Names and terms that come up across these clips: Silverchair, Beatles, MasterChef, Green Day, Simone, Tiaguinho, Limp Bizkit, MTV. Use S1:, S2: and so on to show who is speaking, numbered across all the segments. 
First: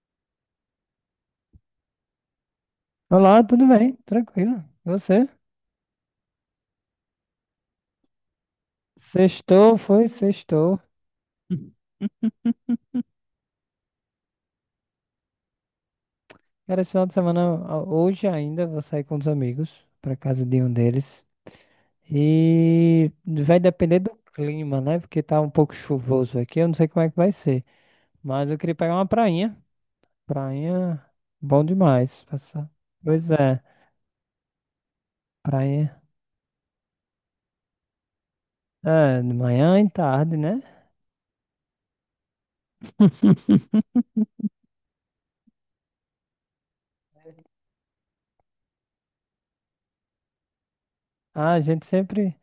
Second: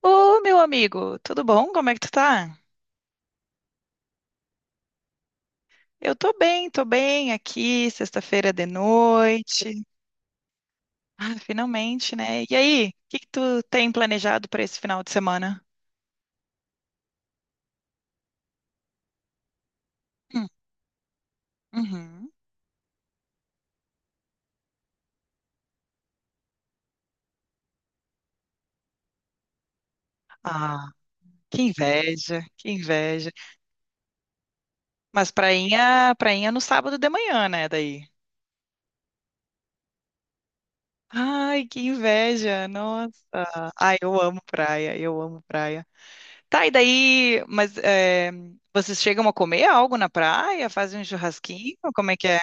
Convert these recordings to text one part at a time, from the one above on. S1: Ô, meu amigo, tudo bom? Como é que tu tá?
S2: Olá, tudo bem? Tranquilo. E você?
S1: Eu tô bem aqui, sexta-feira de
S2: Sextou,
S1: noite.
S2: foi? Sextou.
S1: Ah,
S2: Hum.
S1: finalmente, né? E aí, o que que tu tem planejado para esse final de semana?
S2: Cara, esse final de semana, hoje ainda, vou sair com os amigos, pra casa
S1: Hum,
S2: de um deles.
S1: uhum.
S2: E vai depender do clima, né? Porque tá um pouco chuvoso aqui, eu não sei como é que vai ser. Mas eu queria pegar uma prainha.
S1: Ah,
S2: Prainha,
S1: que
S2: bom demais.
S1: inveja, que
S2: Passar.
S1: inveja.
S2: Pois é,
S1: Mas
S2: prainha.
S1: prainha, prainha no sábado de manhã, né, daí?
S2: É, de manhã e tarde, né?
S1: Ai, que inveja, nossa. Ai, eu amo praia, eu amo praia. Tá, e daí, vocês chegam a comer algo na praia? Fazem um
S2: Ah,
S1: churrasquinho? Como é que é?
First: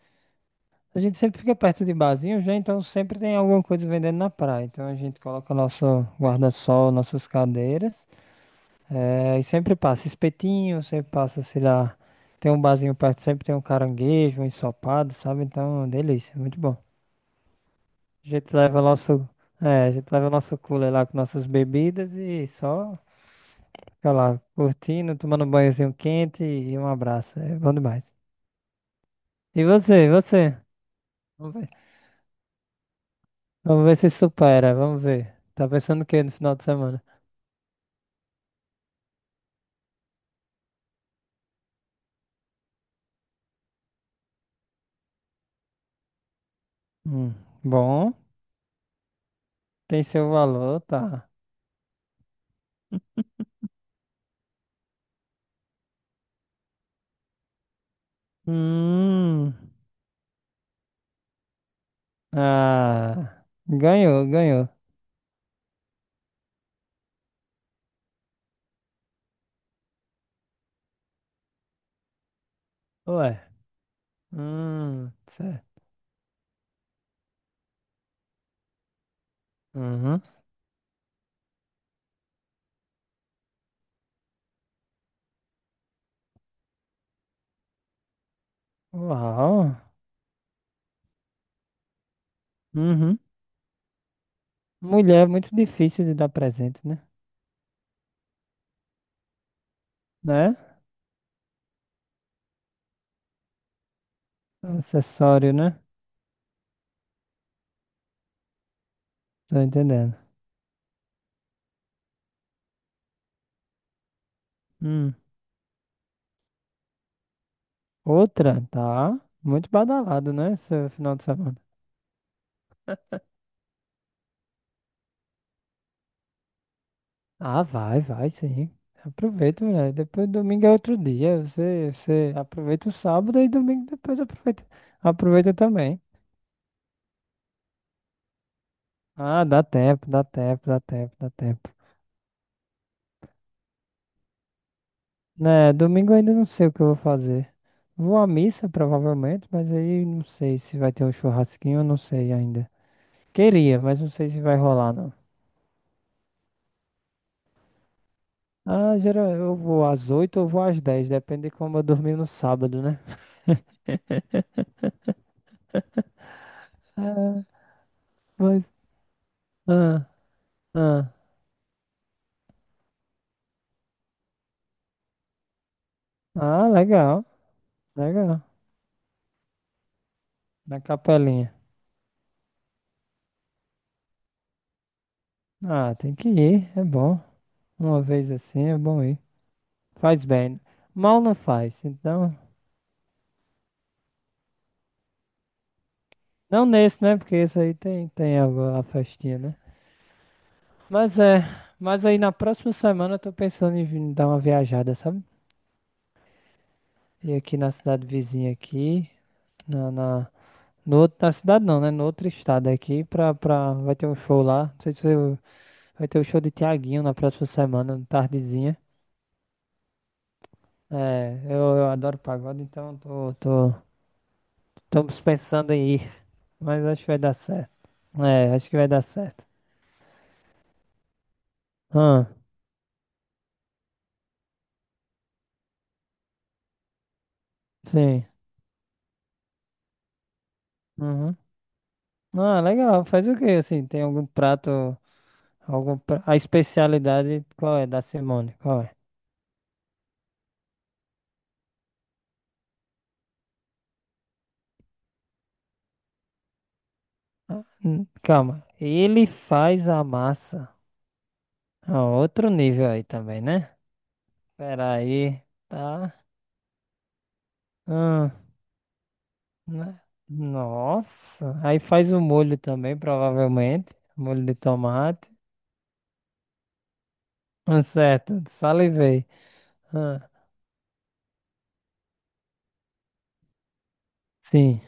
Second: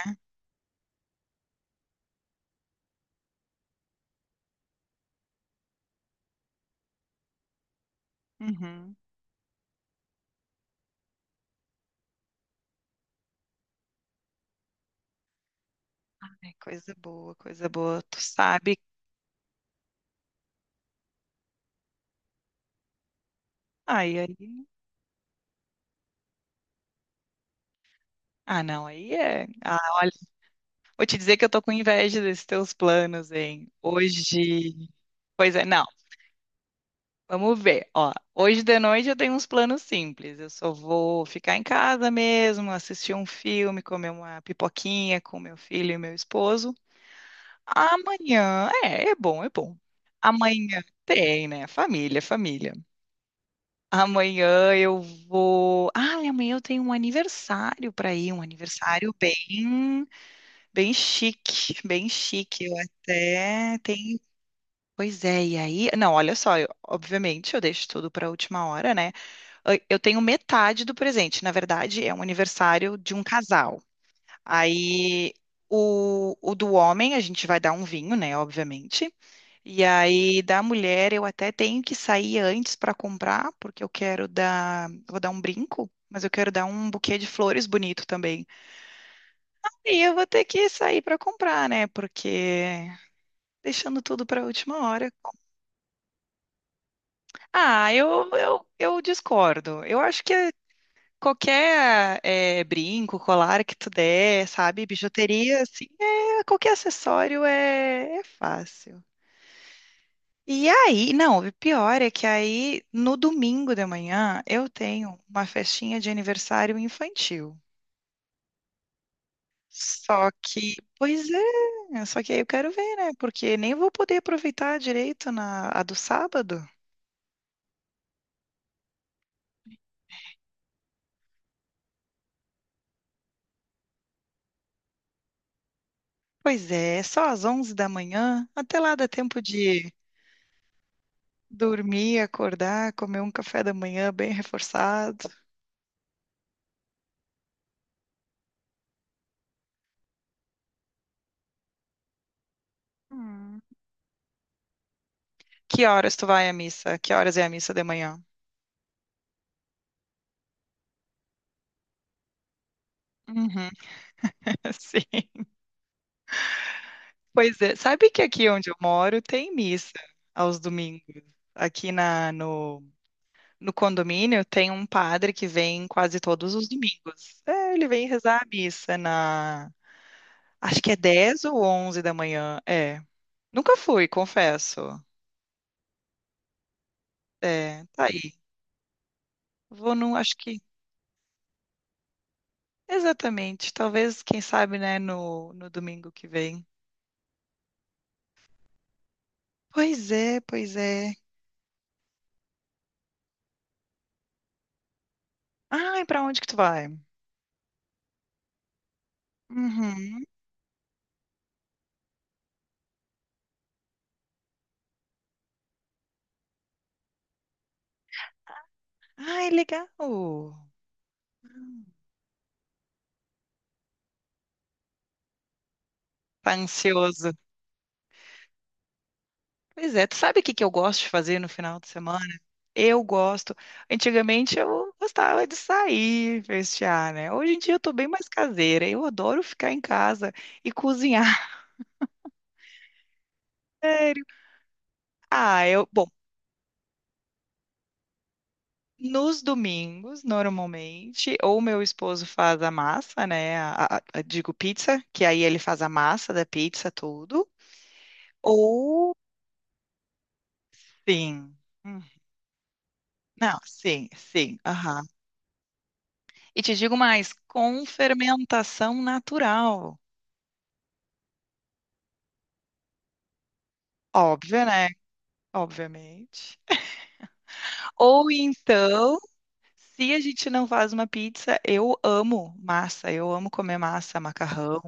S2: A gente sempre fica perto de barzinhos, né? Então sempre tem alguma coisa vendendo na praia. Então a gente coloca nosso guarda-sol, nossas cadeiras.
S1: Uhum.
S2: É e sempre passa espetinho, sempre passa, sei lá. Tem um barzinho perto, sempre tem um caranguejo, um ensopado, sabe? Então, delícia,
S1: Ai,
S2: muito bom.
S1: coisa boa, coisa boa. Tu
S2: A gente
S1: sabe.
S2: leva nosso, a gente leva nosso cooler lá com nossas bebidas e só fica
S1: Ai, aí.
S2: lá curtindo, tomando um banhozinho quente e um abraço. É bom demais.
S1: Ah, não, aí é.
S2: E
S1: Ah,
S2: você,
S1: olha,
S2: você?
S1: vou te dizer que eu
S2: Vamos
S1: tô
S2: ver.
S1: com inveja desses teus planos, hein?
S2: Vamos ver se supera,
S1: Hoje.
S2: vamos ver.
S1: Pois é,
S2: Tá
S1: não.
S2: pensando o quê no final de semana?
S1: Vamos ver. Ó, hoje de noite eu tenho uns planos simples. Eu só vou ficar em casa mesmo, assistir um filme, comer uma pipoquinha com meu filho e meu esposo.
S2: Hum, bom,
S1: Amanhã. É, é bom, é bom.
S2: tem seu
S1: Amanhã
S2: valor, tá.
S1: tem, né? Família, família. Amanhã eu vou. Ah, amanhã eu tenho um aniversário para ir, um aniversário
S2: Hum,
S1: bem, bem chique, bem chique. Eu
S2: ah,
S1: até tenho.
S2: ganhou, ganhou.
S1: Pois é, e aí? Não, olha só, obviamente eu deixo tudo para a última hora, né? Eu tenho metade do presente. Na verdade, é um aniversário de um
S2: Ué,
S1: casal. Aí
S2: certo.
S1: o do homem, a gente vai dar um vinho, né? Obviamente. E
S2: Uhum.
S1: aí, da mulher, eu até tenho que sair antes para comprar, porque eu quero dar, vou dar um brinco, mas eu quero dar um buquê de flores bonito também.
S2: Uau.
S1: E eu vou ter que sair para comprar, né? Porque
S2: Uhum.
S1: deixando tudo para a última hora.
S2: Mulher é muito difícil de dar presente, né?
S1: Ah, eu discordo. Eu acho que
S2: Né?
S1: qualquer brinco, colar que tu der,
S2: É um
S1: sabe?
S2: acessório,
S1: Bijuteria,
S2: né?
S1: assim, é, qualquer acessório é, é fácil.
S2: Tô entendendo.
S1: E aí, não, o pior é que aí no domingo de manhã eu
S2: Hum.
S1: tenho uma festinha de aniversário infantil.
S2: Outra, tá. Muito
S1: Só
S2: badalado, né,
S1: que,
S2: seu final de
S1: pois
S2: semana.
S1: é, só que aí eu quero ver, né? Porque nem vou poder aproveitar direito na a do sábado.
S2: Ah, vai, vai, sim. Aproveita, mulher. Depois domingo é outro dia. Você, você aproveita o sábado e domingo depois aproveita. Aproveita também.
S1: Pois é, só às 11 da manhã. Até lá dá tempo
S2: Ah, dá
S1: de
S2: tempo, dá tempo, dá tempo, dá tempo.
S1: dormir, acordar, comer um café da manhã bem reforçado.
S2: Né, domingo eu ainda não sei o que eu vou fazer. Vou à missa, provavelmente, mas aí não sei se vai ter um churrasquinho, eu não sei ainda.
S1: Hum.
S2: Queria, mas não sei se vai rolar, não.
S1: Que horas tu vai à missa? Que horas é a missa de manhã?
S2: Ah, geral, eu vou às 8 ou vou às 10, depende de como eu dormir no sábado, né?
S1: Uhum, sim.
S2: Ah,
S1: Pois é, sabe que aqui
S2: mas.
S1: onde eu moro tem missa
S2: Ah,
S1: aos domingos.
S2: ah.
S1: Aqui na, no, no condomínio tem um padre que vem quase todos
S2: Ah,
S1: os
S2: legal.
S1: domingos. É, ele vem
S2: Legal.
S1: rezar a missa na,
S2: Na
S1: acho que é 10
S2: capelinha.
S1: ou 11 da manhã. É, nunca fui, confesso.
S2: Ah, tem que ir, é bom.
S1: É,
S2: Uma
S1: tá
S2: vez
S1: aí.
S2: assim é bom ir.
S1: Vou num,
S2: Faz
S1: acho
S2: bem.
S1: que,
S2: Mal não faz, então.
S1: exatamente, talvez, quem sabe, né, no domingo que vem.
S2: Não nesse, né? Porque esse aí tem, tem algo, a festinha, né?
S1: Pois é, pois é.
S2: Mas é. Mas aí na próxima semana eu tô pensando em vir dar uma viajada, sabe?
S1: Ai, pra onde que tu vai?
S2: E aqui na cidade vizinha aqui. Na,
S1: Uhum.
S2: na, no outro, na cidade não, né? No outro estado aqui, vai ter um show lá. Não sei se eu- vai ter o show de Tiaguinho na próxima semana, tardezinha.
S1: Ai, legal.
S2: É, eu adoro pagode, então tô estamos pensando em ir,
S1: Tá
S2: mas acho que vai
S1: ansioso.
S2: dar certo. É, acho que vai dar certo.
S1: Pois é, tu sabe o que que eu gosto de fazer no final de semana?
S2: Ah,
S1: Eu gosto. Antigamente eu gostava de sair, festear, né? Hoje em dia eu tô bem
S2: sim.
S1: mais caseira. Eu adoro ficar em casa e
S2: Uhum.
S1: cozinhar.
S2: Ah, legal. Faz o quê, assim? Tem
S1: Sério.
S2: algum prato,
S1: Ah, eu,
S2: algum
S1: bom,
S2: pra... A especialidade, qual é da Simone? Qual é?
S1: nos domingos, normalmente, ou meu esposo faz a massa, né? Digo pizza, que aí ele faz a massa da pizza, tudo.
S2: Ah, calma.
S1: Ou
S2: Ele faz a massa.
S1: sim. Hum,
S2: Ah, outro nível aí também,
S1: Não,
S2: né?
S1: sim, sim,
S2: Pera
S1: aham.
S2: aí, tá?
S1: E te digo mais, com
S2: Ah,
S1: fermentação natural.
S2: né? Nossa. Aí faz o molho também, provavelmente. Molho de
S1: Óbvio, né?
S2: tomate.
S1: Obviamente.
S2: Ah,
S1: Ou
S2: certo,
S1: então,
S2: salivei.
S1: se a
S2: Ah,
S1: gente não faz uma pizza, eu amo massa, eu amo comer massa, macarrão.
S2: sim.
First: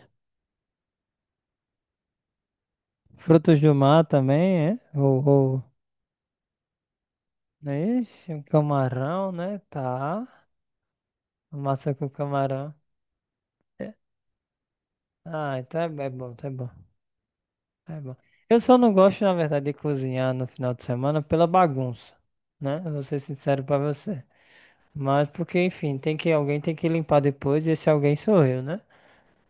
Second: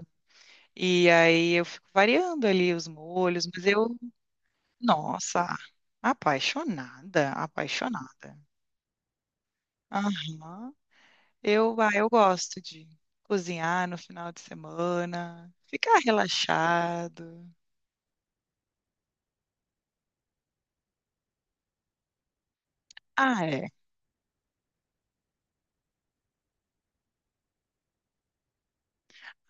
S1: E aí eu fico variando ali os molhos,
S2: Frutos do mar também, é?
S1: nossa,
S2: Ou...
S1: apaixonada,
S2: Ixi,
S1: apaixonada.
S2: um camarão, né? Tá.
S1: Aham.
S2: Massa
S1: Eu
S2: com
S1: gosto
S2: camarão.
S1: de cozinhar
S2: É.
S1: no final de semana,
S2: Ah, então
S1: ficar
S2: é bom, tá bom,
S1: relaxado.
S2: é bom. Eu só não gosto, na verdade, de cozinhar no final de semana pela bagunça, né? Eu vou ser
S1: Ah,
S2: sincero
S1: é.
S2: pra você. Mas porque, enfim, tem que alguém tem que limpar depois e esse alguém sou eu, né?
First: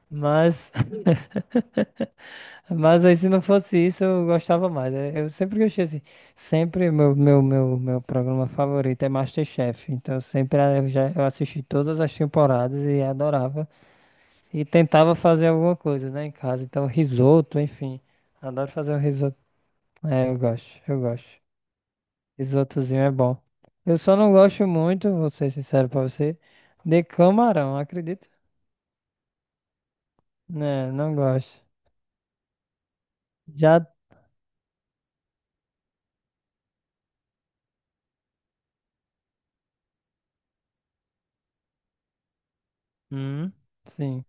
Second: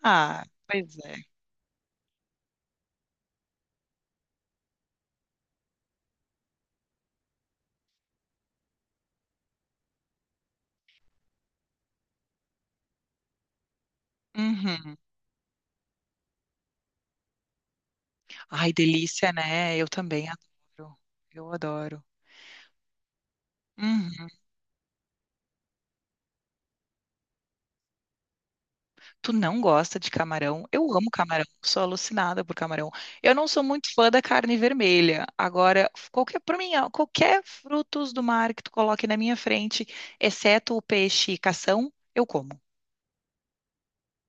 S1: Ah,
S2: Mas
S1: pois é.
S2: mas aí se não fosse isso, eu gostava mais. É, eu sempre gostei assim. Sempre meu programa favorito é MasterChef. Então eu já eu assisti todas as temporadas e adorava. E
S1: Uhum.
S2: tentava fazer alguma coisa, né, em casa. Então risoto, enfim.
S1: Ai,
S2: Adoro fazer um
S1: delícia,
S2: risoto.
S1: né? Eu também
S2: É, eu gosto,
S1: adoro.
S2: eu gosto.
S1: Eu adoro.
S2: Risotozinho é bom. Eu só
S1: Uhum.
S2: não gosto muito, vou ser sincero pra você, de camarão, acredita?
S1: Tu não gosta de camarão? Eu
S2: Né,
S1: amo
S2: não
S1: camarão,
S2: gosto.
S1: sou alucinada por camarão. Eu não sou
S2: Já.
S1: muito fã da carne vermelha. Agora, qualquer, para mim, ó, qualquer frutos do mar que tu coloque na minha frente, exceto o peixe e cação, eu como.
S2: Hum, sim.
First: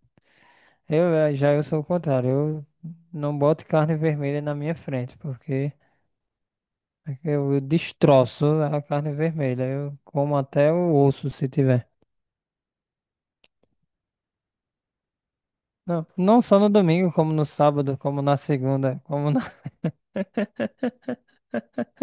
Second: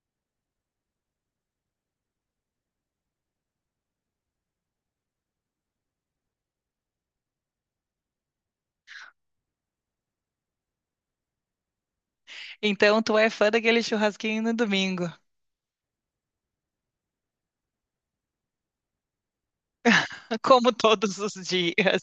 S2: Já eu sou o contrário. Eu não boto carne vermelha na minha frente, porque eu destroço a carne vermelha. Eu como até o osso se tiver.
S1: Então, tu é fã daquele churrasquinho no domingo,
S2: Não, não só no domingo, como no sábado, como na segunda, como na...
S1: como todos os dias.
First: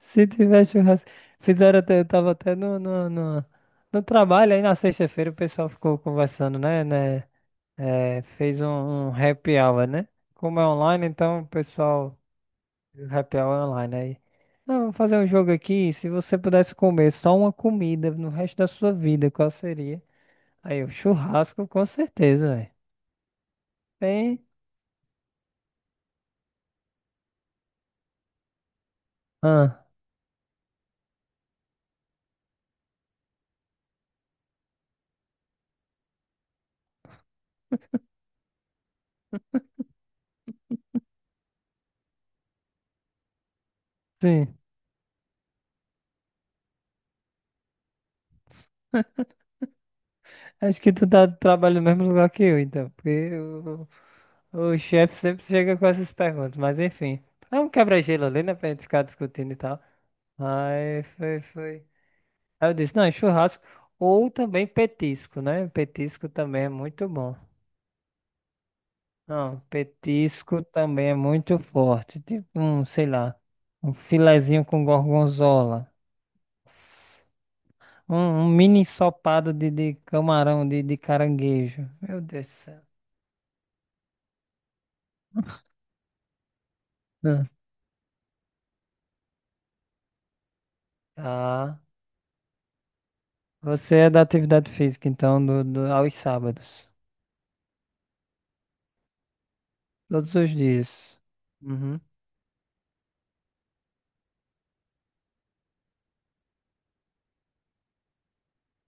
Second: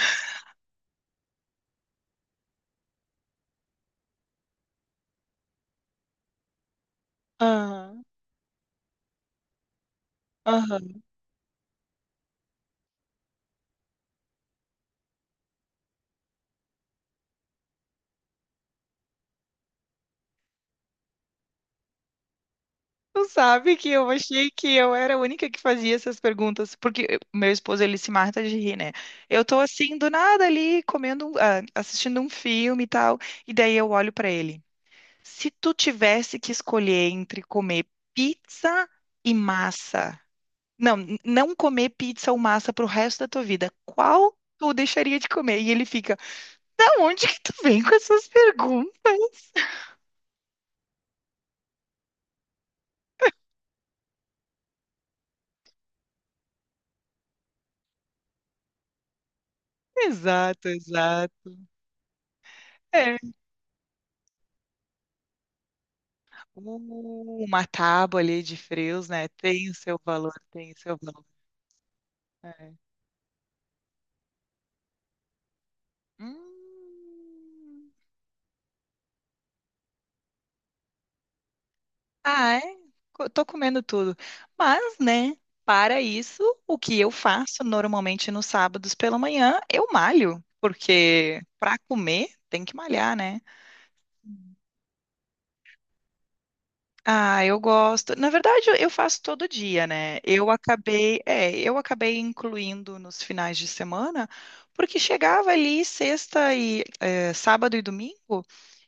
S2: Se tiver churrasco. Fizeram até, eu tava até no trabalho, aí na sexta-feira o pessoal ficou conversando, né?
S1: Ah,
S2: eh, fez um, um happy hour, né? Como é
S1: aham.
S2: online, então o pessoal. Happy Hour Online aí. Não, vamos fazer um jogo aqui. Se você pudesse comer só uma comida no resto da sua vida, qual seria? Aí, o churrasco, com certeza, velho.
S1: Tu sabe que eu
S2: Bem.
S1: achei que eu era a única que fazia essas perguntas, meu esposo, ele se mata de rir, né? Eu tô
S2: Ah,
S1: assim, do nada ali, assistindo um filme e tal, e daí eu olho pra ele. Se tu tivesse que escolher entre comer pizza e massa, não, não comer pizza ou massa pro resto da tua vida, qual
S2: sim.
S1: tu deixaria de comer? E ele fica, da onde que tu vem com essas perguntas?
S2: Acho que tu tá trabalhando no mesmo lugar que eu, então. Porque o chefe sempre chega com essas perguntas. Mas enfim. É um quebra-gelo ali, né, pra gente ficar discutindo e tal.
S1: Exato,
S2: Aí foi,
S1: exato.
S2: foi. Aí eu disse, não, é
S1: É.
S2: churrasco. Ou também petisco, né? Petisco também é muito bom.
S1: Uma tábua ali de frios, né?
S2: Não,
S1: Tem o seu valor,
S2: petisco
S1: tem o seu
S2: também é
S1: valor.
S2: muito forte. Tipo
S1: É.
S2: um, sei lá, um filezinho com gorgonzola. Nossa.
S1: Hum.
S2: Um, um mini ensopado de camarão, de caranguejo. Meu Deus do
S1: Ah, é?
S2: céu.
S1: Tô comendo tudo. Mas, né, para isso, o que eu
S2: Hum.
S1: faço normalmente nos sábados pela manhã, eu malho, porque para
S2: Tá.
S1: comer tem que malhar, né?
S2: Você é da atividade física, então, aos sábados.
S1: Ah, eu gosto. Na verdade, eu faço todo dia, né?
S2: Todos
S1: Eu
S2: os dias.
S1: acabei, é, eu
S2: Uhum.
S1: acabei incluindo nos finais de semana, porque chegava ali sexta e é, sábado e domingo,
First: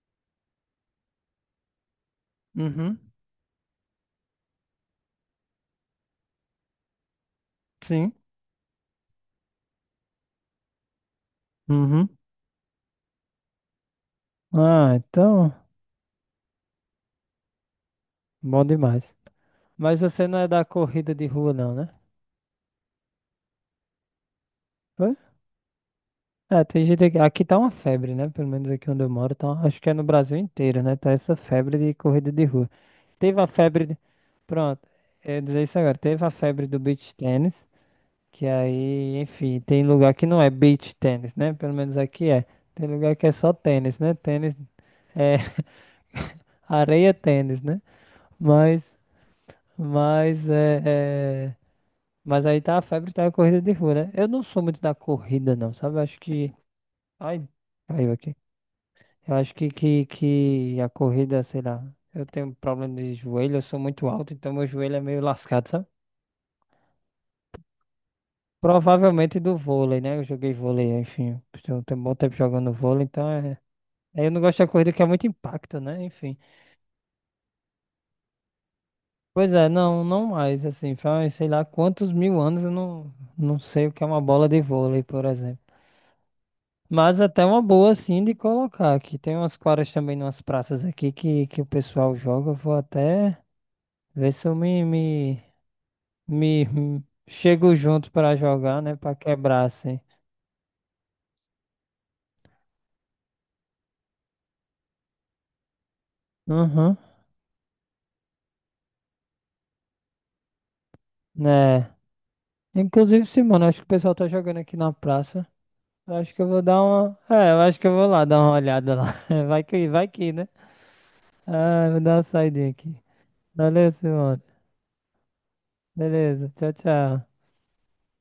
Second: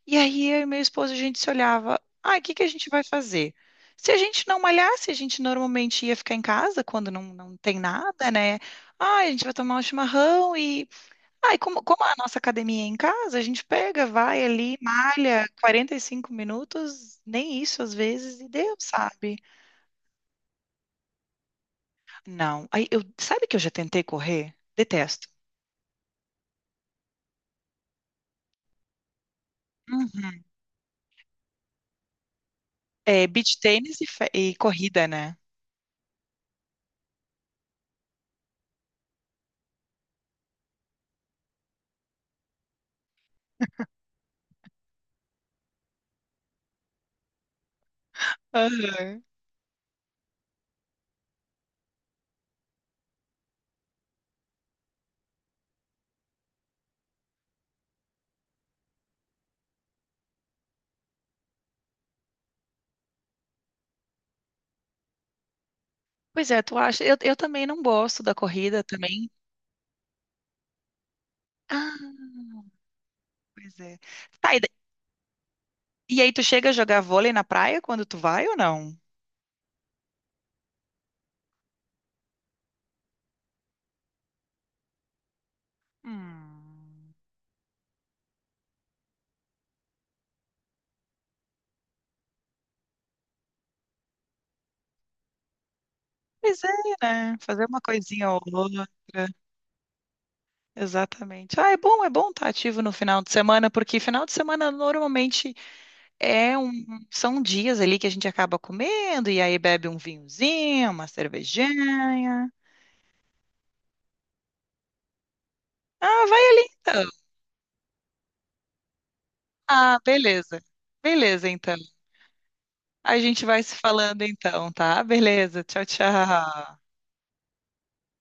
S1: e aí eu e meu esposo a gente se olhava, ah, o que que a gente
S2: Uhum.
S1: vai fazer? Se a gente não malhasse, a gente normalmente ia ficar em casa quando não, não tem
S2: Sim.
S1: nada, né? Ah, a gente vai tomar um chimarrão e ah, e como, como
S2: Uhum.
S1: a nossa academia é em casa, a gente pega, vai ali,
S2: Ah,
S1: malha
S2: então,
S1: 45 minutos, nem isso às vezes, e
S2: bom
S1: Deus
S2: demais.
S1: sabe?
S2: Mas você não é da corrida de rua, não, né?
S1: Não. Aí eu, sabe que eu já tentei correr? Detesto.
S2: É, tem gente aqui, aqui tá uma febre, né? Pelo menos aqui onde eu moro, tá, acho que é no Brasil
S1: Uhum.
S2: inteiro, né? Tá essa febre de corrida de rua.
S1: É
S2: Teve a
S1: beach
S2: febre de...
S1: tênis e, e
S2: Pronto,
S1: corrida,
S2: eu
S1: né?
S2: ia dizer isso agora. Teve a febre do beach tennis, que aí, enfim, tem lugar que não é beach tennis, né? Pelo menos aqui é. Tem lugar que é só tênis, né? Tênis é areia tênis, né? Mas,
S1: Aham.
S2: mas é, é- mas aí tá a febre, tá a corrida de rua, né? Eu não sou muito da corrida, não, sabe? Acho que, ai, caiu aqui. Eu acho que, que a corrida, sei lá, eu tenho problema de joelho, eu sou muito alto, então meu joelho é meio lascado, sabe?
S1: Pois é, tu acha? Eu também não gosto da corrida também.
S2: Provavelmente do vôlei, né? Eu joguei vôlei, enfim, eu
S1: Ah,
S2: tenho um bom tempo jogando vôlei, então é.
S1: pois é.
S2: Aí eu não
S1: Tá,
S2: gosto
S1: e,
S2: da
S1: da-
S2: corrida que é muito impacto, né?
S1: e aí
S2: Enfim.
S1: tu chega a jogar vôlei na praia quando tu vai ou não?
S2: Pois é, não, não mais, assim, faz, sei lá, quantos mil anos eu não, não sei o que é uma bola de vôlei, por exemplo.
S1: Hum.
S2: Mas até uma boa, assim, de colocar aqui. Tem umas quadras também, umas praças aqui que o pessoal joga, eu vou até ver se eu me... me-
S1: Pois
S2: Me
S1: é,
S2: me-
S1: né? Fazer
S2: chego
S1: uma
S2: junto
S1: coisinha
S2: pra
S1: ou
S2: jogar,
S1: outra.
S2: né? Pra quebrar, assim.
S1: Exatamente. Ah, é bom estar ativo no final de semana, porque final de semana normalmente é um,
S2: Uhum,
S1: são dias ali que a gente acaba comendo e aí bebe um vinhozinho, uma
S2: né?
S1: cervejinha.
S2: Inclusive, sim, acho que o pessoal tá jogando aqui na praça. Eu
S1: Ah,
S2: acho
S1: vai
S2: que eu vou
S1: ali
S2: dar
S1: então.
S2: uma. É, eu acho que eu vou lá dar uma olhada lá.
S1: Ah,
S2: Vai que, né?
S1: beleza. Beleza, então.
S2: Ah, vou dar uma saidinha aqui.
S1: A gente vai se
S2: Valeu,
S1: falando
S2: Simone.
S1: então, tá? Beleza. Tchau,
S2: Beleza, tchau,
S1: tchau.
S2: tchau.